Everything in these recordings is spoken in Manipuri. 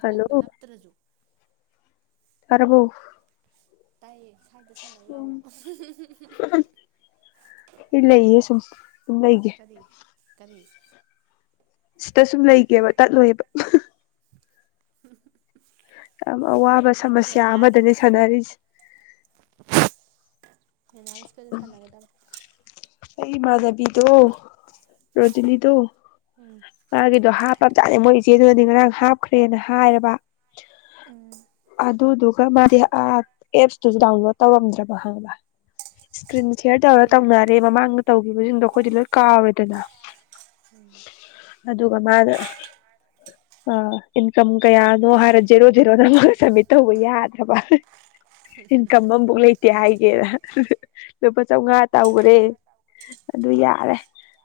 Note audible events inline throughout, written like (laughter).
ꯍꯜꯂꯣ ꯅꯞꯇ꯭ꯔꯖꯨ ꯇꯥꯔꯕꯣ ꯇꯥꯏꯌꯦ ꯁꯥꯏꯗ ꯁꯥꯟꯅꯧ ꯂꯥꯎꯋꯣ ꯑꯩ ꯂꯩꯌꯦ ꯁꯨꯝ ꯁꯨꯝ ꯂꯩꯒꯦ ꯀꯔꯤ ꯀꯔꯤ ꯁꯤꯗ ꯁꯨꯝ ꯂꯩꯒꯦꯕ ꯇꯠꯂꯣꯏꯕ ꯌꯥꯝ ꯑꯋꯥꯕ ꯅꯥꯀꯣꯡꯗ ꯁꯃꯁ꯭ꯌꯥ ꯅꯞꯇ꯭ꯔꯗꯤ ꯌꯥꯗꯦꯕ ꯑꯃꯗꯅꯦ ꯁꯥꯟꯅꯔꯤꯁꯦ ꯃꯤꯅꯥꯁꯀꯖꯨ ꯁꯥꯟꯅꯒꯗꯕꯅꯤ ꯑꯩ ꯏꯃꯥꯟꯅꯕꯤꯗꯣ ꯔꯣꯖꯤꯂꯤꯗꯣ ꯎꯝ ꯃꯥꯒꯤꯗꯣ ꯍꯥꯞꯄꯕꯖꯥꯠꯅꯤ ꯃꯣꯏ ꯏꯆꯦꯗꯨꯅꯗꯤ ꯉꯔꯥꯡ ꯍꯥꯞꯈ꯭ꯔꯦꯅ ꯍꯥꯏꯔꯕ ꯎꯝ ꯑꯗꯨꯗꯨꯒ ꯃꯥꯗꯤ ꯑ ꯑꯦꯞꯁꯇꯨꯖꯨ ꯗꯥ꯭ꯎꯟꯂꯣꯠ ꯇꯧꯔꯝꯗ꯭ꯔꯕ ꯈꯪꯉꯕ ꯃꯥꯅꯦ ꯏꯁꯀ꯭ꯔꯤꯟ ꯁꯤꯌ꯭ꯔ ꯇꯧꯔ ꯑꯗꯨꯝ ꯇꯧꯅꯔꯦ ꯃꯃꯥꯡꯗ ꯇꯧꯒꯤꯕꯖꯤꯡꯗꯣ ꯑꯩꯈꯣꯏꯗꯤ ꯂꯣꯏ ꯀꯥꯎꯔꯦꯗꯅ ꯎꯝ ꯑꯗꯨꯒ ꯃꯥꯅ (inaudible) ꯑ ꯏꯟꯀꯝ ꯀꯌꯥꯅꯣ ꯍꯥꯏꯔ ꯖꯦꯔꯣ ꯖꯦꯔꯣꯗ ꯃꯣꯏ ꯅꯒ ꯁꯃꯤꯠ ꯇꯧꯕ ꯌꯥꯗ꯭ꯔꯕ ꯏꯟꯀꯝ ꯑꯝꯕꯧ ꯂꯩꯇꯦ ꯍꯥꯏꯒꯦꯅ ꯂꯨꯄꯥ ꯆꯥꯎꯉꯥ ꯇꯧꯒꯔꯦ ꯑꯗꯨ ꯌꯥꯔꯦ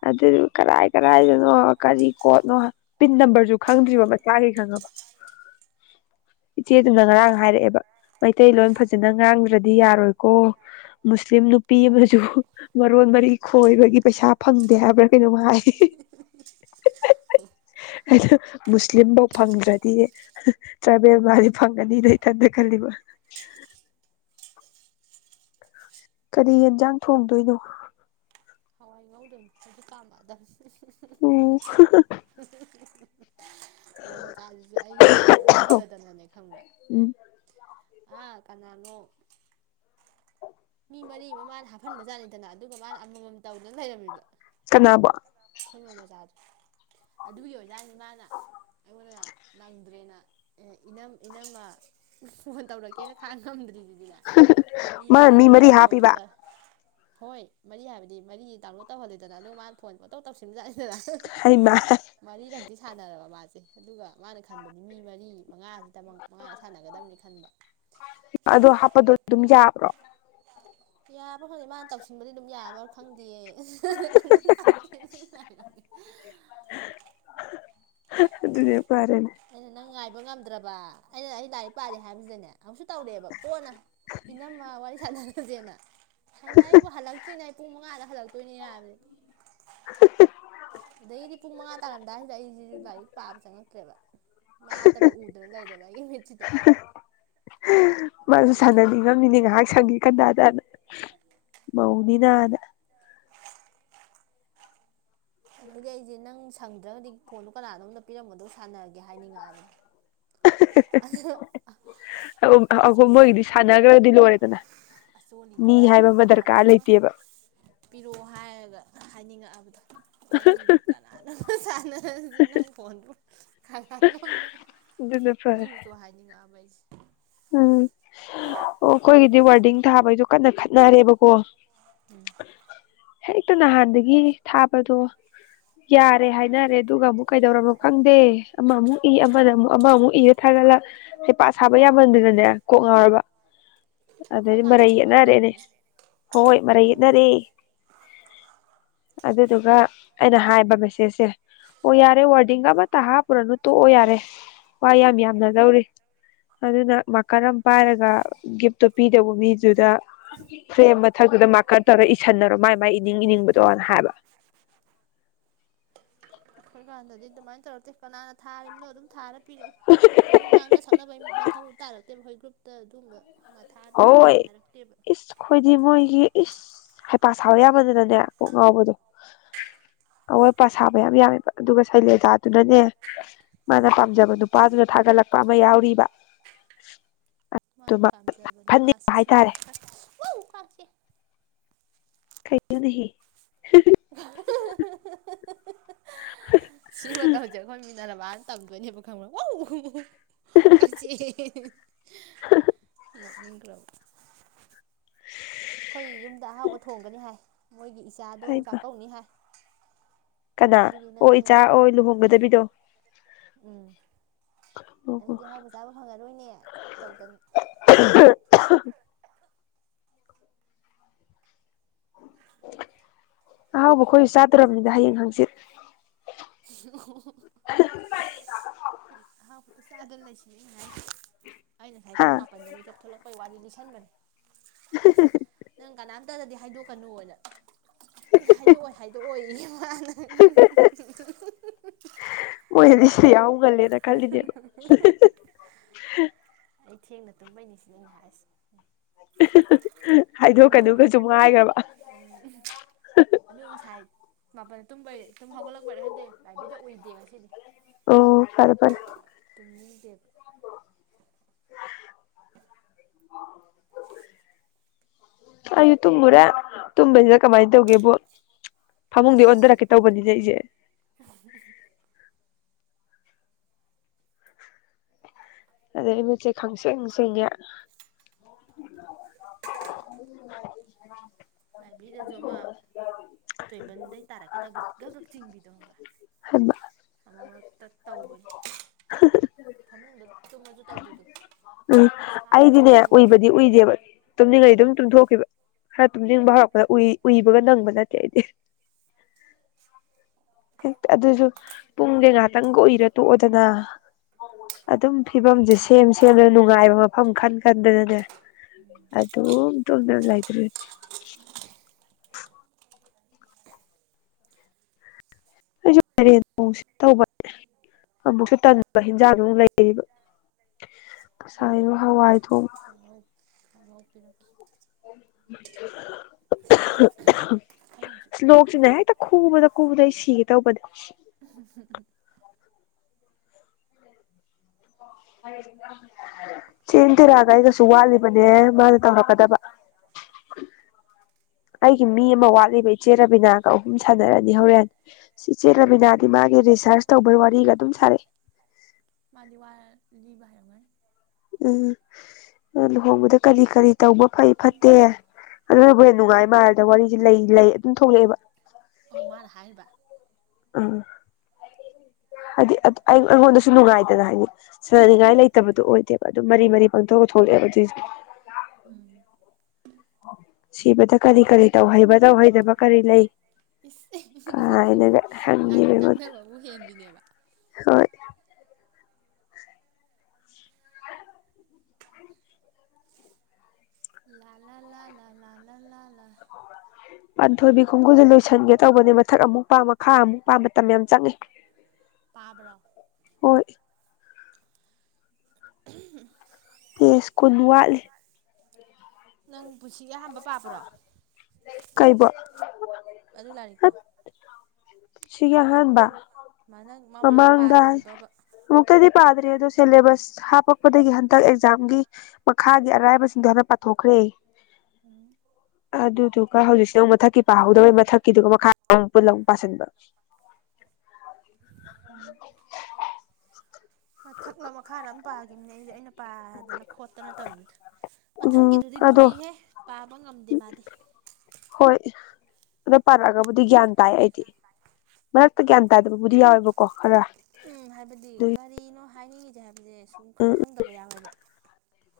ꯑꯗꯨ ꯀꯔꯥꯏ ꯀꯔꯥꯏꯗꯅꯣ ꯀꯔꯤ ꯀꯣꯠꯅꯣ ꯄꯤꯟ ꯅꯝꯕ꯭ꯔꯖꯨ ꯈꯪꯗ꯭ꯔꯤꯕ ꯃꯁꯥꯒꯤ ꯈꯪꯉꯕ ꯏꯆꯦꯗꯨꯅ ꯉꯔꯥꯡ ꯍꯥꯏꯔꯛꯑꯦꯕ ꯃꯩꯇꯩꯂꯣꯟ ꯐꯖꯅ ꯉꯥꯡꯗ꯭ꯔꯗꯤ ꯌꯥꯔꯣꯏꯀꯣ ꯃꯨꯁꯂꯤꯝ ꯅꯨꯄꯤ ꯑꯣ ꯑꯃꯁꯨ ꯃꯔꯣꯟ ꯃꯔꯤ ꯈꯣꯏꯕꯒꯤ ꯄꯩꯁꯥ ꯐꯪꯗꯦ ꯍꯥꯏꯕ꯭ꯔꯥ ꯀꯩꯅꯣꯝ ꯍꯥꯏ ꯑꯩꯅ ꯃꯨꯁꯂꯤꯝꯕꯩ ꯐꯪꯗ꯭ꯔꯗꯤ ꯇ꯭ꯔꯥꯏꯕꯦꯟ ꯃꯥꯗꯤ ꯐꯪꯉꯅꯤꯅ ꯏꯊꯟꯗ ꯈꯜꯂꯤꯕ ꯀꯔꯤ ꯌꯦꯟꯖꯥꯡ ꯊꯣꯡꯗꯣꯏꯅꯣ ꯍꯋꯥꯏ ꯉꯧꯗꯣꯏꯅꯤ ꯍꯧꯖꯤꯛ ꯀꯥꯝꯕ ꯑꯗ ꯎꯝ ꯍ ꯍ (unintelligible) ꯉꯧ ꯃꯆꯥꯖꯤꯁꯨ ꯑꯩꯖꯦ ꯉꯥꯏꯕ ꯉꯝꯗꯗꯅꯅꯦ ꯈꯪꯕ꯭ꯔꯥ ꯎꯝ ꯑꯥ ꯀꯅꯥꯥꯅꯣ ꯃꯤ ꯃꯔꯤ ꯑꯃ ꯃꯥꯅ ꯍꯥꯞꯍꯟꯕꯖꯥꯠꯅꯤꯗꯅ ꯑꯗꯨꯒ ꯃꯥꯅ ꯑꯃꯃꯝ ꯇꯧꯗꯨꯅ ꯂꯩꯔꯝꯃꯤꯕ ꯀꯅꯥꯅꯕꯣ ꯁꯩꯉꯣꯝ ꯃꯖꯥꯗꯣ ꯑꯗꯨꯒꯤ ꯑꯣꯖꯥꯅꯤ ꯃꯥꯅ ꯑꯩꯉꯣꯟꯗ ꯅꯪꯗ꯭ꯔꯦꯅ ꯑꯦ ꯏꯅꯝ ꯏꯅꯝꯃ ꯐꯣꯟ ꯇꯧꯔꯛꯀꯦꯅ ꯈꯥꯡ ꯉꯝꯗ꯭ꯔꯤꯗꯨꯗꯤꯅꯦ ꯃꯤ ꯃꯥ ꯃꯔꯤꯗꯨꯗ ꯃꯔꯤ ꯑꯃ ꯍꯥꯞꯄꯤꯕ ꯑꯝꯇ ꯍꯣꯏ ꯃꯔꯤ ꯍꯥꯏꯕꯗꯤ ꯃꯔꯤ ꯗꯥꯎꯟꯂꯣꯗ ꯇꯧꯍꯂꯦꯗꯅ ꯑꯗꯨ ꯃꯥꯅ ꯐꯣꯟ ꯑꯇꯧ ꯇꯧꯁꯤꯟꯕꯖꯠꯦꯗꯅ ꯍꯩꯃꯥ ꯃꯔꯤꯔꯛꯇꯤ ꯁꯥꯟꯅꯔꯕ ꯃꯥꯁꯦ ꯑꯗꯨꯒ ꯃꯥꯅ ꯈꯟꯕꯗꯤ ꯃꯤ ꯃꯔꯤ ꯃꯉꯥ ꯇꯃꯛ ꯃꯉꯥꯗ ꯁꯥꯟꯅꯒꯗꯕꯅꯤ ꯈꯟꯕ ꯑꯗꯣ ꯍꯥꯞꯄꯗꯣ ꯑꯗꯨꯝ ꯌꯥꯕ꯭ꯔꯣ ꯌꯥꯕ꯭ꯔ ꯈꯪꯗꯦ ꯃꯥꯅ ꯇꯧꯁꯤꯟꯕꯗꯤ ꯑꯗꯨꯝ ꯌꯥꯕ ꯈꯪꯗꯤꯌꯦ (unintelligible) ꯑꯗꯨꯅ ꯍꯦꯛ ꯐꯔꯦꯅꯤ ꯑꯩꯅ ꯅꯪ ꯉꯥꯏꯕ ꯉꯝꯗ꯭ꯔꯕ ꯑꯩꯅ ꯑꯩ ꯂꯥꯏꯔꯤꯛ ꯄꯥꯔꯤ ꯍꯥꯏꯕꯁꯤꯗꯅꯦ ꯑꯃꯨꯛꯁꯨ ꯇꯧꯔꯛꯑꯦꯕ ꯀꯣꯟꯅ ꯏꯅꯝꯃ ꯋꯥꯔꯤ ꯁꯥꯟꯅꯔꯁꯦꯅ ꯍꯩꯃꯥ ꯑꯩꯕꯨ ꯍꯜꯂꯛꯇ꯭ꯔꯤꯅꯦ ꯄꯨꯡ ꯃꯉꯥꯗ ꯍꯜꯂꯛꯇꯣꯏꯅꯤ ꯍꯥꯏꯕꯅꯦ ꯑꯗꯒꯤꯗꯤ ꯄꯨꯡ ꯃꯉꯥ ꯇꯥꯔꯝꯗꯥꯏꯁꯤꯗ ꯑꯩꯁꯤꯁꯨ ꯂꯥꯏꯔꯤꯛ ꯄꯥꯕ ꯆꯪꯉꯛꯇ꯭ꯔꯦꯕ ꯃꯥꯇꯕꯨ ꯎꯗꯅ ꯂꯩꯔꯦꯕ ꯑꯩꯒꯤ ꯃꯤꯠꯁꯤꯗ ꯑꯗꯩꯗꯤ ꯉꯝꯃꯤꯅꯦ ꯉꯥꯏꯍꯥꯛ ꯁꯪꯉꯤ ꯀꯟꯗꯥꯗꯅ ꯃꯧꯅꯤꯅꯅ ꯑꯗꯨꯒꯤ ꯑꯩꯁꯦ ꯅꯪ ꯁꯪꯗ꯭ꯔꯒꯗꯤ ꯐꯣꯟꯗꯣ ꯀꯅꯥꯅꯣꯝꯗ ꯄꯤꯔꯝꯃꯣ ꯑꯗꯨ ꯁꯥꯟꯅꯒꯦ ꯍꯥꯏꯅꯤꯡꯉꯛꯑꯕ ꯑꯗꯨ (unintelligible) ꯃꯣꯏꯒꯤꯗꯤ ꯑꯆꯣꯂꯤꯗꯔ ꯁꯥꯟꯅꯈ꯭ꯔꯗꯤ ꯂꯣꯏꯔꯦꯗꯅ ꯃꯤ ꯑꯆꯣꯂꯤꯗꯔ ꯍꯥꯏꯕ ꯑꯃ ꯗꯔꯀꯥꯔ ꯀꯅꯥꯗꯅꯣꯃ ꯂꯩꯇꯦꯕ ꯄꯤꯔꯛꯑꯣ ꯍꯥꯏꯔꯒ ꯍꯥꯏꯅꯤꯡꯉꯛꯑꯕꯗ ꯋꯥꯔꯤꯗꯨ ꯀꯅꯥꯅ ꯁꯥꯟꯅ ꯖꯤ ꯅꯪ ꯐꯣꯟꯗꯣ ꯀꯅꯥꯅꯣꯝꯗ ꯑꯗꯨꯅ ꯐꯔꯦ ꯄꯤꯔꯨꯆꯣ ꯍꯥꯏꯅꯤꯡꯉꯛꯑꯕ ꯑꯩꯁꯦ ꯎꯝ ꯑꯣ ꯑꯩꯈꯣꯏꯒꯤꯗꯤ ꯋꯥꯔꯗꯤꯡ ꯊꯥꯕꯩꯗꯣ ꯀꯟꯅ ꯈꯠꯅꯔꯦꯕꯀꯣ ꯎꯝ ꯍꯦꯛꯇ ꯅꯍꯥꯟꯗꯒꯤ ꯊꯥꯕꯗꯣ ꯌꯥꯔꯦ ꯍꯥꯏꯅꯔꯦ ꯑꯗꯨꯒ ꯑꯃꯨꯛ ꯀꯩꯗꯧꯔꯝꯅꯣ ꯈꯪꯗꯦ ꯑꯃꯃꯨꯛ ꯏ ꯑꯃꯗ ꯑꯃꯨꯛ ꯑꯃꯃꯨꯛ ꯏꯔ ꯊꯥꯒꯠꯂꯛ ꯍꯩꯄꯥ ꯁꯥꯕ ꯌꯥꯝꯃꯟꯗꯅꯅꯦ ꯀꯣꯛ ꯉꯥꯎꯔꯕ ꯑꯩꯈꯣꯏ ꯑꯗꯩꯗꯤ ꯀꯥꯟꯗꯗꯤ ꯃꯔꯩ ꯑꯗꯨꯃꯥꯏꯅ ꯌꯦꯠꯅꯔꯦꯅꯦ ꯇꯧꯗꯦꯉꯣ ꯍꯣꯏ ꯃꯔꯩ ꯑꯗꯨꯝ ꯌꯦꯠꯅꯔꯦ ꯑꯗꯨꯗꯨꯒ ꯑꯩꯅ ꯍꯥꯏꯕ ꯃꯦꯁꯦꯖꯁꯦ ꯑꯣ ꯌꯥꯔꯦ ꯋꯥꯔꯗꯤꯡꯒ ꯑꯃꯇ ꯍꯥꯞꯄꯨꯔꯅꯨ ꯇꯣꯛꯑꯣ ꯌꯥꯔꯦ ꯋꯥ ꯌꯥꯝ ꯌꯥꯝꯅ ꯗꯧꯔꯤ ꯑꯗꯨꯅ ꯃꯥꯀꯔ ꯑꯃ ꯄꯥꯏꯔꯒ ꯒꯤꯐꯇꯣ ꯄꯤꯗꯧꯕ ꯃꯤ ꯑꯗꯨꯗ ꯐ꯭ꯔꯦꯝ ꯃꯊꯛꯇꯨꯗ ꯃꯥꯔꯀꯔ ꯇꯧꯔ ꯏꯁꯤꯟꯅꯔꯣ ꯃꯥꯏ ꯃꯥꯏ ꯏꯅꯤꯡ ꯏꯅꯤꯡꯕꯗꯣꯅ ꯍꯥꯏꯕ ꯑꯩꯈꯣꯏ ꯀꯥꯟꯗꯗꯤ ꯑꯗꯨꯃꯥꯏꯅ ꯇꯧꯔꯛꯇꯦ ꯀꯅꯥꯅ ꯊꯥꯔꯤꯝꯅꯣ ꯑꯗꯨꯝ ꯊꯥꯔ ꯄꯤꯔꯛꯅꯤ ꯑꯗꯨꯝ ꯉꯥꯡꯅ ꯁꯛꯅꯕꯒꯤ ꯃꯊꯧ ꯇꯥꯔꯛꯇꯦꯕ ꯑꯩꯈꯣꯏ ꯒ꯭ꯔꯨꯞꯇ ꯑꯗꯨꯒꯨꯝꯕ ꯍꯣꯏ ꯑꯩꯈꯣꯏꯗꯤ ꯃꯣꯏꯒꯤ ꯏꯁ ꯍꯩꯄꯥ ꯁꯕ ꯌꯥꯝꯃꯟꯗꯅꯅꯦ ꯀꯣꯛ ꯉꯥꯎꯕꯗꯣ ꯑꯋꯣꯠ ꯑꯄꯥ ꯁꯥꯕ ꯌꯥꯝ ꯌꯥꯝꯃꯦꯕ ꯑꯗꯨꯒ ꯁꯩꯂꯦꯖꯥꯗꯨꯅꯅꯦ ꯃꯥꯅ ꯄꯥꯝꯖꯕ ꯅꯨꯄꯥꯗꯨꯅ ꯊꯥꯒꯠꯂꯛꯄ ꯑꯃ ꯌꯥꯎꯔꯤꯕ ꯃꯥꯅ ꯑꯗꯨꯃ ꯄꯥꯝꯖꯕ ꯐꯟꯅꯤꯡꯕ ꯅꯨꯄꯥꯁꯤꯁꯨ ꯍꯥꯏꯇꯥꯔꯦ ꯌꯥꯝ (unintelligible) ꯀꯥꯡ ꯆꯤꯛꯑꯦ ꯀꯩꯅꯣꯅꯦꯍꯦ (unintelligible) ꯁꯤ ꯃꯇꯧꯁꯦ ꯑꯩꯈꯣꯏ ꯃꯤꯅꯔꯕꯥꯅ ꯇꯝꯗꯣꯏꯅꯦꯕ ꯈꯪꯕ꯭ꯔ ꯋꯧ (unintelligible) ꯅꯣꯛꯅꯤꯡꯈ꯭ꯔꯕ ꯑꯩꯈꯣꯏ ꯌꯨꯝꯗ ꯑꯍꯥꯎꯕ ꯊꯣꯡꯒꯅꯤ ꯍꯥꯏ ꯃꯣꯏꯒꯤ ꯏꯆꯥꯗꯣ ꯍꯩꯃ ꯆꯥꯛꯀꯧꯅꯤ ꯍꯥꯏ ꯀꯅꯥ ꯑꯗꯨꯒꯤ ꯑꯣ ꯅꯪ ꯏꯆꯥ ꯑꯣ ꯂꯨꯍꯣꯡꯒꯗꯕꯤꯗꯣ ꯎꯝ ꯑꯣ ꯅꯪꯗꯤ ꯑꯣ ꯑꯍꯥꯎꯕ ꯆꯥꯕ ꯐꯪꯉꯔꯣꯏꯅꯦ ꯇꯧꯗꯅ (unintelligible) ꯑꯍꯥꯎꯕ ꯑꯩꯈꯣꯏꯁꯨ ꯆꯥꯗꯣꯔꯕꯅꯤꯅ ꯍꯌꯦꯡ ꯍꯪꯆꯤꯠ (unintelligible) ꯑꯍꯥꯎꯄꯗ ꯆꯥꯗꯨꯅ ꯂꯩꯁꯤꯅꯦ ꯑꯩꯅ ꯍꯥꯏ (unintelligible) ꯑꯩ ꯉꯁꯥꯏ ꯍꯥ ꯄꯨꯡ ꯃꯥꯄꯟꯗ ꯃꯤꯀꯞ ꯊꯣꯛꯂꯛꯄꯩ ꯋꯥꯔꯤ ꯂꯤꯁꯟꯕꯅꯦ (unintelligible) ꯅꯪ ꯀꯅꯥꯝꯇꯗꯗꯤ ꯍꯥꯏꯗꯣꯛꯀꯅꯨꯅ ꯍꯥꯏꯗꯣꯛꯑꯣꯏ ꯍꯥꯏꯗꯣꯛꯑꯣꯏ ꯃꯥꯅ ꯃꫭꯏꯅꯗꯤ ꯌꯥꯎꯍꯧ ꯉꯟꯂ‌ꯦꯅ ꯈꯜꯂꯤꯅ‌ꯦꯕ ꯑꯩ ꯊꯦꯡꯅ ꯇꯨꯝꯕꯩꯅꯤ ꯁꯤꯅꯦ ꯑꯩꯅ ꯍꯥꯏꯁ‌ꯦ ꯍꯥꯏꯗꯣꯛꯀꯅꯨꯒꯁꯨ ꯉꯥꯏꯈ꯭ꯔꯕ ꯎꯝ ꯑꯗꯨ ꯉꯁꯥꯏ ꯃꯥꯄꯜꯗ ꯇꯨꯝꯕꯩ ꯇꯨꯝ ꯍꯧꯒꯠꯂꯛꯄꯔ ꯈꯟꯗꯦ ꯂꯥꯏꯕꯦꯔꯤꯗ ꯎꯧꯏꯗꯦ ꯉꯁꯤꯗꯤ ꯑꯣ ꯐꯔ‌ꯦ ꯐꯔ‌ꯦ ꯇꯨꯝꯅꯤꯡ ꯗꯦꯕ ꯑꯩꯖꯨ ꯇꯨꯝꯃꯨꯔꯦ ꯇꯨꯝꯕꯖꯤꯗ ꯀꯃꯥꯏꯅ ꯇꯧꯒꯦꯕꯨ ꯐꯃꯨꯡꯗꯤ ꯑꯣꯟꯊꯔꯛꯀꯦ ꯇꯧꯕꯅꯤꯅꯦ ꯑꯩꯁꯦ ꯍ (unintelligible) ꯑꯗꯨꯗꯩ ꯃꯤꯠꯆꯦ ꯈꯪꯁꯦꯡꯁꯦꯡꯉ‌ꯦ (unintelligible) ꯂꯥꯏꯕ꯭ꯔꯦꯔꯤꯗꯁꯨ ꯑꯃ ꯇ‌ꯦꯕꯟꯗꯩ ꯇꯥꯔꯛꯀꯦ ꯇꯧꯕ ꯈꯛ ꯈꯛ ꯆꯤꯡꯕꯤꯗꯣ ꯈꯪꯕ꯭ꯔꯥ ꯍꯥꯏꯕ ꯑꯃꯨ ꯃꯔꯛꯇ ꯇꯧꯕꯅꯤ ꯍꯦꯛ ꯐꯃꯨꯡꯗ ꯇꯨꯝꯃꯁꯨ ꯇꯧꯕꯤꯗꯣ ꯎꯝ ꯏꯁꯥ ꯑꯩꯗꯤꯅꯦ ꯂ‌ꯦꯡꯕꯤꯅ ꯎꯏꯕꯗꯤ ꯂꯩꯕꯗꫭ ꯎꯏꯗꯦꯕ ꯇꯨꯝꯅꯤꯡꯉꯩ ꯑꯗꯨꯝ ꯇꯨꯝꯊꯣꯛꯈꯤꯕ ꯈꯔ ꯇꯨꯝꯅꯤꯡꯕ ꯍꯧꯔꯛꯄꯗ ꯎꯏ ꯎꯏꯕꯒ ꯅꯪꯕ ꯅꯠꯇꯦ ꯑꯩꯗꯤ (unintelligible) ꯍꯦꯛꯇ ꯑꯗꯨꯁꯨ ꯄꯨꯡꯖ‌ꯦ ꯉꯥꯛꯇꯪꯒ ꯎꯏꯔ ꯇꯣꯛꯑꯣꯗꯅ ꯑꯗꯨꯝ ꯐꯤꯕꯝꯁꯦ ꯁꯦꯝ ꯁꯦꯝꯂꯒ ꯅꯨꯡꯉꯥꯏꯕ ꯐꯝ ꯈꯟ ꯈꯟꯗꯅꯅꯦ ꯑꯗꯨꯝ ꯇꯨꯝꯗꯅ ꯂꯩꯗꯔꫭꯔꯤꯃꯤ ꯍꯧꯖꯤꯛ ꯐꯔꯦ (unintelligible) ꯇꯧꯕ ꯑꯃꯨꯛꯁꯨ ꯇꯟꯕ ꯍꯤꯟꯖꯥꯡꯗꯨꯛ (unintelligible) ꯂꯩꯔꯤꯕ ꯉꯁꯥꯏ ꯊꯣꯡꯉꫭꯔꯅꯨ ꯍꯋꯥꯏ ꯊꯣꯡꯕ ꯀꯥꯡꯍꯧ ꯀꯥꯡꯍꯧ ꯄꯤꯔꯛꯀ‌ꯦ (unintelligible) ꯑꯩꯖꯨ ꯑꯁ ꯂꯣꯛꯁꯤꯅ ꯍꯦꯛꯇ ꯈꯨꯕꯗ ꯈꯨꯕꯗ ꯑꯩ ꯁꯤꯒꯦ ꯇꯧꯕꯅꯦ ꯍ ꯍ (unintelligible) ꯍꯥꯏ (unintelligible) ꯆꯦꯡ ꯊꯤꯔꯒ (unintelligible) ꯑꯩꯒꯁꯨ ꯋꯥꯠꯂꯤꯕꯅꯦ ꯃꯥꯒꯤ ꯇꯧꯔꯛꯀꯗꯕ (inaudible) ꯑꯩꯒꯤ ꯃꯤ ꯑꯃ ꯋꯥꯠꯂꯤꯕ ꯏꯆꯦ ꯔꯕꯤꯅꯥꯒ ꯑꯍꯨꯝ ꯁꯥꯟꯅꯔꯅꯤ ꯍꯣꯔꯦꯟ ꯁꯤ ꯆꯦꯔꯕꯤꯅꯥꯗꯤ ꯃꯥꯒꯤ ꯔꯤꯁꯥꯔꯁ ꯇꯧꯕ ꯋꯥꯔꯤꯒ ꯑꯗꯨꯝ ꯁꯥꯔꯛꯑꯦ ꯃꯥꯗꯤ ꯋꯥ ꯂꯤꯕ ꯍꯩꯔꯝꯒꯅꯤ ꯎꯝ ꯂꯨꯍꯣꯡꯕꯗ ꯀꯔꯤ ꯀꯔꯤ ꯇꯧꯕ ꯐꯩ ꯐꯠꯇꯦ ꯑꯗꯨꯅꯕꯨ ꯍꯦꯟ ꯅꯨꯡꯉꯥꯏ ꯃꯥꯜꯂꯦꯗ ꯋꯥꯔꯤꯁꯦ ꯂꯩ ꯂꯩ ꯑꯗꯨꯝ ꯊꯣꯛꯂꯛꯑꯦꯕ ꯑꯣ ꯃꯥꯥꯅ ꯍꯥꯏꯔꯤꯕ ꯑꯥ ꯍꯥꯏꯗꯤ ꯑꯩ ꯑꯩꯉꯣꯟꯗꯁꯨ ꯅꯨꯡꯉꯥꯏꯗꯅ ꯍꯥꯏꯗꯤ ꯁꯟꯅꯤꯡꯉꯥꯏ ꯂꯩꯇꯕꯗꯨ ꯑꯣꯏꯗꯦꯕ ꯑꯗꯨꯝ ꯃꯔꯤ ꯃꯔꯤ ꯄꯥꯡꯊꯣꯛꯑ ꯊꯣꯛꯂꯛꯑꯦꯕ ꯑꯗꯨꯖꯤꯛ (unintelligible) ꯎꯝ ꯁꯤꯕꯗ ꯀꯔꯤ ꯀꯔꯤ ꯇꯧꯍꯩꯕ ꯇꯧꯍꯩꯗꯕ ꯀꯔꯤ ꯂꯩ ꯀꯥꯏꯅꯒ ꯍꯪꯉꯦꯕ ꯂꯥꯏꯔꯤꯛ ꯑꯩꯉꯣꯟꯗ ꯇꯥꯛꯅꯕꯕꯨ ꯍꯦꯟꯕꯤꯅꯦꯕ ꯍꯣꯏ ꯂꯥ ꯂꯥ ꯂꯥ ꯂꯥ ꯂꯥꯥ ꯂꯥ ꯂꯥꯥ ꯂꯥ ꯄꯥꯟꯊꯣꯏꯕꯤ ꯈꯣꯡꯒꯨꯜꯁꯦ ꯂꯣꯏꯁꯤꯟꯒꯦ ꯇꯧꯕꯅꯦ ꯃꯊꯛ ꯑꯃꯨꯛ ꯄꯥꯝ ꯃꯈꯥ ꯑꯃꯨꯛ ꯄꯥꯝ ꯃꯇꯝ ꯌꯥꯝ ꯆꯪꯉꯦ ꯄꯥꯕ꯭ꯔꯣ ꯍꯣꯏ ꯄꯦꯁ ꯀꯨꯟ ꯋꯥꯠꯂꯤ ꯅꯪ ꯄꯨꯟꯁꯤꯒꯤ ꯑꯍꯥꯟꯕ ꯄꯥꯕ꯭ꯔꯣ ꯀꯩꯕꯣ ꯑꯗꯨ ꯂꯥꯏꯔꯤꯛꯇꯣ ꯄꯨꯟꯁꯤꯒꯤ ꯑꯍꯥꯟꯕ ꯃꯃꯥꯡ ꯅꯪ ꯃꯃꯥꯡꯗ ꯄꯥꯗ꯭ꯔꯤꯕꯕ ꯑꯃꯨꯛꯇꯗꯤ ꯄꯥꯗ꯭ꯔꯤ ꯑꯗꯣ ꯁꯤꯂꯦꯕꯁ ꯍꯥꯞꯄꯛꯄꯗꯒꯤ ꯍꯟꯗꯛ ꯑꯦꯛꯖꯥꯝꯒꯤ ꯃꯈꯥꯒꯤ ꯑꯔꯥꯏꯕꯁꯤꯡꯗꯣ ꯍꯥꯟꯅ ꯄꯥꯊꯣꯛꯈ꯭ꯔꯦ ꯎꯝ ꯑꯗꯨꯗꯨꯒ ꯍꯧꯖꯤꯛꯁꯤꯅ ꯑꯃꯨꯛ ꯃꯊꯛꯀꯤ ꯄꯥꯍꯧꯗꯕ ꯃꯊꯛꯀꯤꯗꯨꯒ ꯃꯈꯥꯗꯨꯒ ꯄꯨꯜꯂ ꯑꯃꯨꯛ ꯄꯥꯥꯁꯟꯕ ꯍꯝ ꯃꯊꯛꯔ ꯃꯈꯥꯔ ꯑꯃ ꯄꯥꯒꯤꯕꯅꯦ ꯑꯩꯖꯦ ꯑꯩꯅ ꯄꯥꯗꯅ ꯈꯣꯠꯇꯅ ꯇꯧꯋꯤꯗ ꯎꯝ ꯃꯊꯛꯀꯤꯗꯨꯗꯤ ꯑꯗꯣ ꯂꯨꯏꯍꯦ ꯄꯥꯕ ꯉꯝꯗꯦ ꯃꯥꯗꯤ ꯍꯣꯏ ꯑꯗꯣ ꯄꯥꯔꯛꯑ ꯒꯕꯨꯗꯤ ꯒ꯭ꯌꯥꯟ ꯇꯥꯏ ꯑꯩꯗꯤ ꯃꯔꯛꯇ ꯒ꯭ꯌꯥꯟ ꯇꯥꯗꯕꯕꯨꯗꯤ ꯌꯥꯎꯋꯦꯕꯀꯣ ꯈꯔ ꯎꯝ ꯍꯥꯏꯕꯗꯤ ꯑꯗꯨ ꯀꯔꯤꯅꯣ ꯍꯥꯏꯅꯤꯡꯉꯤꯁꯦ ꯍꯥꯏꯕꯁꯦ ꯁꯨꯝ ꯈꯪ ꯎꯝ ꯈꯪꯗꯕ ꯌꯥꯎꯑꯦꯕ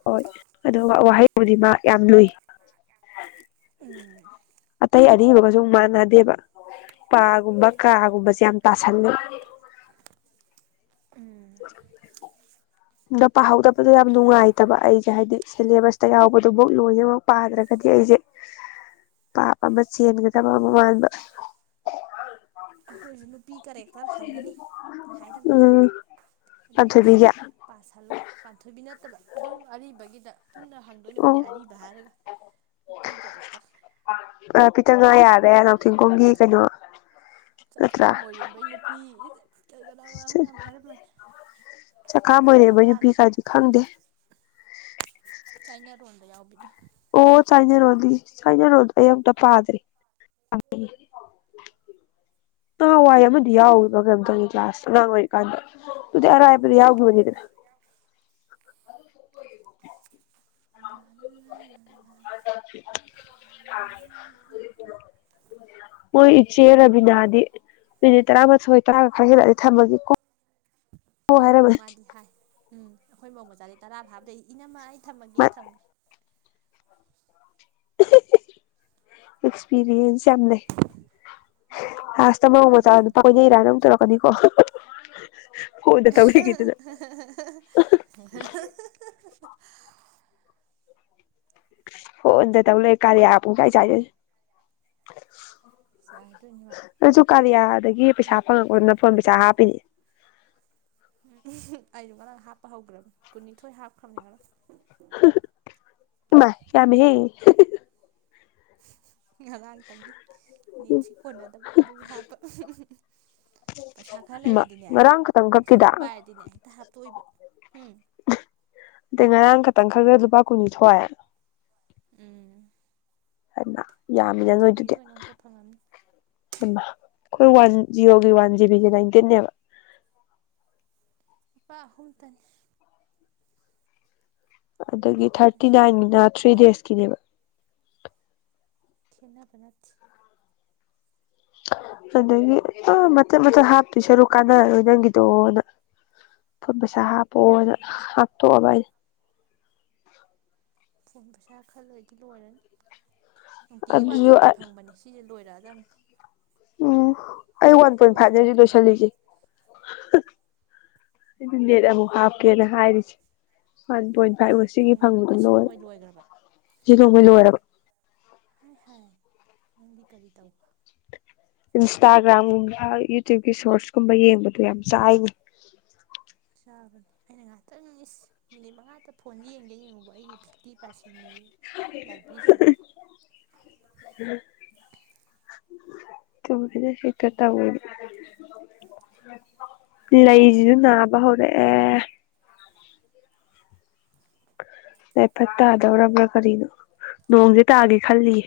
ꯍꯣꯏ ꯑꯗꯨꯒ ꯋꯥꯍꯩꯕꯨꯗꯤ ꯃꯥ ꯌꯥꯝ ꯂꯨꯏ ꯎꯝ ꯑꯇꯩ ꯑꯔꯤꯕꯒꯁꯨ ꯃꯥꯟꯅꯗꯦꯕ ꯄꯥꯒꯨꯝꯕ ꯀꯥꯒꯨꯝꯕꯁꯦ ꯌꯥꯝ ꯇꯥꯁꯜꯂꯦ ꯎꯝ (unintelligible) ꯗꯣ ꯄꯥꯍꯧꯗꯕꯗꯣ ꯌꯥꯝ ꯅꯨꯡꯉꯥꯏꯇꯕ ꯑꯩꯁꯦ ꯍꯥꯏꯗꯤ ꯁꯤꯂꯦꯕꯁꯇ ꯌꯥꯎꯕꯗꯨꯕꯨꯛ ꯂꯣꯏꯅꯃꯛ ꯄꯥꯗ꯭ꯔꯒꯗꯤ ꯑꯩꯖꯦ (inaudible) ꯄꯥꯞ ꯑꯃ ꯆꯦꯟꯒꯗꯕ ꯑꯃꯨꯛ ꯃꯥꯟꯕ ꯑꯩꯈꯣꯏꯁꯨ ꯅꯨꯄꯤ ꯀꯦꯔꯦꯛꯇꯔ ꯍꯪꯒꯅꯤ ꯍꯥꯏꯔꯝꯃꯤ ꯎꯝ ꯑꯗꯨꯝ ꯁꯤ ꯄꯥꯟꯊꯣꯏꯕꯤꯒꯤ ꯄꯥꯁꯜꯂꯣ ꯄꯥꯟꯊꯣꯏꯕꯤ ꯅꯠꯇꯕ ꯑꯗꯨꯝ ꯑꯔꯤꯕꯒꯤꯗ ꯄꯨꯟꯅ ꯍꯪꯗꯣꯏꯅꯤ ꯑꯣ ꯈꯣꯏꯗꯤ ꯑꯔꯤꯕ ꯗ ꯍꯥꯢꯔꯒ ꯅꯨꯄꯤ ꯀꯔꯦꯛꯇꯔ ꯑ ꯄꯤꯇꯪ ꯉꯥ ꯌꯥꯔꯦ ꯅꯥꯎꯊꯤꯡꯈꯣꯡꯒꯤ ꯀꯩꯅꯣ ꯆꯈꯥ ꯅꯠꯇ꯭ꯔꯥ ꯃꯣꯏꯔꯦꯝꯕꯩ ꯅꯨꯄꯤ ꯀꯩ ꯀꯅꯥ ꯀꯅꯥꯅꯣ ꯃꯌꯥꯝ ꯍꯥꯏꯔꯝꯕꯅꯦ ꯑꯣꯖꯥ ꯆꯈꯥꯃꯣꯏꯔꯦꯝꯕꯩ ꯇꯝꯐꯥ ꯅ ꯅꯨꯄꯤ ꯀꯥꯏꯗꯤ ꯈꯪꯗꯦ ꯆꯥꯏꯅꯥꯔꯣꯜꯗ ꯌꯥꯎꯕꯤꯗꯣ ꯑꯣ ꯆꯥꯏꯅꯔꯣꯗꯤ ꯆꯥꯏꯅꯔꯣ ꯗꯣ ꯑꯩ ꯑꯃꯨꯛꯇ ꯄꯥꯗ꯭ꯔꯤ ꯅꯍꯥꯟꯋꯥꯏ ꯑꯃꯗꯤ ꯌꯥꯎꯒꯤꯕ ꯀꯩꯅꯣꯝ ꯇꯧꯕꯅꯤ ꯀ꯭ꯂꯥꯁ ꯇ ꯑꯉꯥꯡ ꯑꯣꯏꯔꯤꯀꯥꯟꯗ ꯗꯨꯗꯤ ꯑꯔꯥꯏꯕ꯭ꯔ ꯌꯥꯎꯒꯤꯕꯅꯤꯗꯅ (unintelligible) (unintelligible) (unintelligible) ꯃꯣꯏ ꯏꯆꯦ ꯔꯥꯕꯤꯅꯥꯗꯤ ꯃꯤꯅꯤꯠ ꯇꯔꯥꯃꯥꯊꯣꯏ ꯇꯔꯥꯒ ꯈꯔ ꯐꯥꯖꯜꯂꯗꯤ ꯊꯝꯃꯒꯦ ꯀꯣ ꯎꯝ ꯃꯥꯗꯤ ꯍꯥꯏ ꯎꯝ ꯑꯩꯈꯣꯏ ꯃꯣꯃꯣꯆꯥꯗꯤ ꯇꯔꯥ ꯐꯥꯕꯗꯩ ꯏꯅꯝꯃ ꯑꯩ ꯊꯝꯃꯒꯦ ꯃꯥ ꯊꯝꯒ꯭ꯔꯦ (inaudible) ꯑꯦꯛꯁꯄꯤꯔꯤꯌꯦꯟꯁ ꯌꯥꯝ ꯂꯩ ꯍꯥ ꯆꯃꯧ ꯉꯥꯏ ꯃꯆꯥ ꯅꯨꯄꯥ ꯀꯣꯏꯅꯩ ꯉꯝꯗꯕꯤꯅꯦ ꯀꯥꯏꯅ ꯑꯃꯨꯛ ꯃꯥꯁꯦ ꯇꯧꯔꯛꯀꯅꯤꯀꯣ (inaudible) (unintelligible) ꯐꯣꯟ ꯗ ꯇꯧ ꯂꯩ ꯀꯥꯔꯤꯌꯥ ꯄꯨꯡꯆꯥꯏ ꯆꯥꯏꯖꯅꯤ ꯆꯥꯏꯗꯣꯏꯅꯤ ꯃꯥ ꯑꯩꯁꯨ ꯀꯥꯔꯤꯌꯥꯗꯒꯤ ꯄꯩꯁꯥ ꯃꯤꯠ ꯐꯪꯉꯛꯄꯗꯨꯅ ꯐꯣꯟ ꯄꯩꯁꯥ ꯍꯥꯞꯄꯤꯅꯦ (inaudible) ꯑꯩꯁꯨ ꯉꯔꯥꯡ ꯍꯥꯞꯄ ꯍꯧꯈ꯭ꯔꯕꯅꯤ ꯀꯨꯟꯅꯤꯊꯣꯏ ꯍꯥꯞꯈ꯭ꯔꯕꯅꯤ ꯉꯔꯥꯡ (inaudible) ꯏꯃꯥꯏ ꯌꯥꯝꯃꯦꯍꯦ ꯉꯔꯥꯡꯇꯪꯒꯤ ꯅꯦꯠꯁꯤ ꯀꯣꯟꯅꯗꯕ ꯑꯗꯨꯒꯤ ꯍꯥꯞꯄ (inaudible) ꯄꯩꯁꯥ ꯈꯔ ꯂꯩꯔꯗꯤꯅꯦ ꯉꯔꯥꯡ ꯈꯛꯇꯪ ꯄꯩꯁꯥ ꯈꯛꯀꯤꯗ ꯈꯔ ꯄꯥꯏꯔꯗꯤꯅꯦ ꯍꯦꯛꯇ ꯍꯥꯞꯇꯣꯛꯏꯕ ꯍꯨꯝ (inaudible) ꯑꯗꯩ ꯉꯔꯥꯡ ꯈꯛꯇꯪ ꯈꯟꯂꯒ ꯂꯨꯄꯥ ꯀꯨꯟ ꯁꯣꯛꯑꯦ ꯎꯝ ꯍꯥꯏꯃ ꯋꯥꯟ ꯌꯥꯝꯃꯤꯅ ꯖꯤꯕꯤ ꯔ ꯅꯣꯏꯗꯨꯗꯤ ꯀꯩꯅꯣ ꯈꯛꯇ ꯐꯪꯉꯝꯅꯤ ꯍꯩꯃ ꯑꯩꯈꯣꯏ ꯋꯥꯟ ꯖꯤꯑꯣꯒꯤ ꯋꯥꯟ ꯖꯤꯕꯤꯗꯤ ꯅꯥꯏꯟꯇꯤꯟꯅꯦꯕ ꯂꯨꯄꯥ ꯑꯍꯨꯝꯇꯅꯤ ꯑꯗꯒꯤ ꯊꯥꯔꯇꯤ ꯀꯩꯁꯨ ꯅꯥꯏꯟꯒꯤꯅ ꯊ꯭ꯔꯤ ꯗꯦꯁꯀꯤꯅꯦꯕ ꯈꯦꯠꯅꯕ ꯅꯠꯇꯦ ꯑꯗꯒꯤ ꯑ ꯃꯆꯠ ꯃꯆꯠ ꯍꯥꯞꯇꯣꯏꯁꯔꯨ ꯀꯥꯟꯅꯔꯔꯣꯏ ꯅꯪꯒꯤꯗꯣꯅ ꯐꯣꯟ ꯄꯩꯁꯥ ꯍꯥꯞꯄꯣꯅ ꯍꯥꯞꯇꯣꯛ ꯑꯕ ꯑꯩ ꯐꯣꯟ ꯄꯩꯁꯥ ꯈꯔꯂꯣꯏꯗꯤ ꯂꯣꯏꯔꯅꯤ ꯅꯨꯡꯇꯤꯒꯤ ꯋꯥꯟ ꯑꯗꯨꯁꯨ ꯖꯤꯕꯤ ꯐꯪꯕꯅꯦꯦ ꯁꯤꯁꯦ ꯂꯣꯏꯔꯛꯑꯗꯕꯅꯤ ꯎꯝ ꯑꯩ ꯋꯥꯟ ꯁꯤ ꯄꯣꯏꯟ ꯐꯥꯏꯚꯅꯗꯤ ꯂꯣꯏꯗ꯭ꯔꯤꯉꯩꯗ ꯂꯣꯏꯁꯤꯜꯂꯤꯒꯦ (inaudible) ꯅꯦꯠ ꯑꯃꯨꯛ ꯍꯥꯞꯀꯦꯅ ꯍꯥꯏꯔꯤꯁꯦ ꯋꯥꯟ ꯄꯣꯏꯟ ꯐꯥꯏꯚ ꯑꯣꯏ ꯁꯤꯒꯤ ꯅꯣꯡꯃꯒꯤ ꯐꯪꯕꯗꯣ ꯉꯁꯤ ꯂꯣꯏꯔ ꯅꯣꯡꯃꯩ ꯂꯣꯏꯈ꯭ꯔꯕ ꯁꯤ ꯅꯣꯡꯕꯩ ꯂꯣꯏꯔꯕ ꯍꯥꯏ ꯍꯥꯏ ꯅꯪꯗꯤ ꯀꯔꯤ ꯇꯧꯕ ꯏꯟꯁꯇꯥꯒ꯭ꯔꯥꯝꯒꯨꯝꯕ ꯌꯨꯇ꯭ꯌꯨꯕꯀꯤ ꯁꯣꯔꯁ ꯀꯨꯝꯕ ꯌꯦꯡꯕꯗꯣ ꯌꯥꯝ ꯆꯥꯏꯅꯤ ꯆꯥꯕꯅꯤ ꯑꯩꯅ ꯉꯥꯏꯍꯥꯛꯇꯪ ꯏꯁ ꯃꯤꯅꯤꯠ ꯃꯉꯥꯗ ꯐꯣꯟꯁꯦ ꯌꯦꯡꯒꯦ ꯌꯦꯡꯉꯨꯕ ꯑꯩꯒꯤ ꯐꯤꯞꯇꯤ ꯄꯥꯔꯁꯦꯟꯅꯤ ꯂꯥꯏꯕ꯭ꯔꯦꯔꯤꯁꯤꯗ ꯎ ꯇ ꯁꯤꯇ ꯇꯕꯨ ꯂꯩꯁꯤꯁꯨ ꯅꯥꯕ ꯍꯧꯔꯛꯑꯦ ꯌꯥꯐꯠ ꯇꯥꯗꯧꯔꯕ꯭ꯔꯥ ꯀꯔꯤꯅꯣ ꯅꯣꯡꯁꯦ ꯇꯥꯒꯦ ꯈꯜꯂꯤ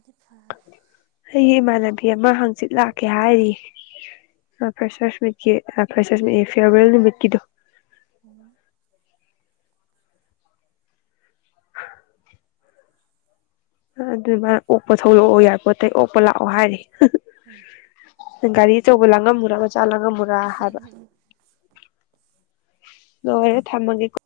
(inaudible) ꯑꯩꯒꯤ ꯏꯃꯥꯟꯅꯕꯤ ꯑꯃ ꯍꯪꯆꯤꯠ ꯂꯥꯛꯀꯦ ꯍꯥꯏꯔꯤ ꯐ꯭ꯔꯁꯁ ꯃꯤꯠꯀꯤ ꯐꯁꯁꯠ ꯐꯦꯔꯋꯦꯜ ꯅꯨꯃꯤꯠꯀꯤꯗꯨꯣ ꯎꯝ ꯑꯗꯨꯃꯥꯏꯅ ꯑꯣꯛꯄ ꯊꯣꯛꯂꯛꯑꯣ ꯌꯥꯏ ꯄꯣꯠꯇꯩꯩ ꯑꯣꯛꯄ ꯂꯥꯛꯑꯣ ꯍꯥꯏꯔꯤ ꯎꯝ ꯒꯥꯔꯤ ꯑꯆꯧꯕ ꯂꯥꯡꯉꯝꯃꯨꯔꯥ ꯃꯆꯥ ꯂꯥꯡꯉꯝꯃꯨꯔꯥ ꯍꯥꯏꯕ ꯔ ꯊꯝꯃꯒꯦ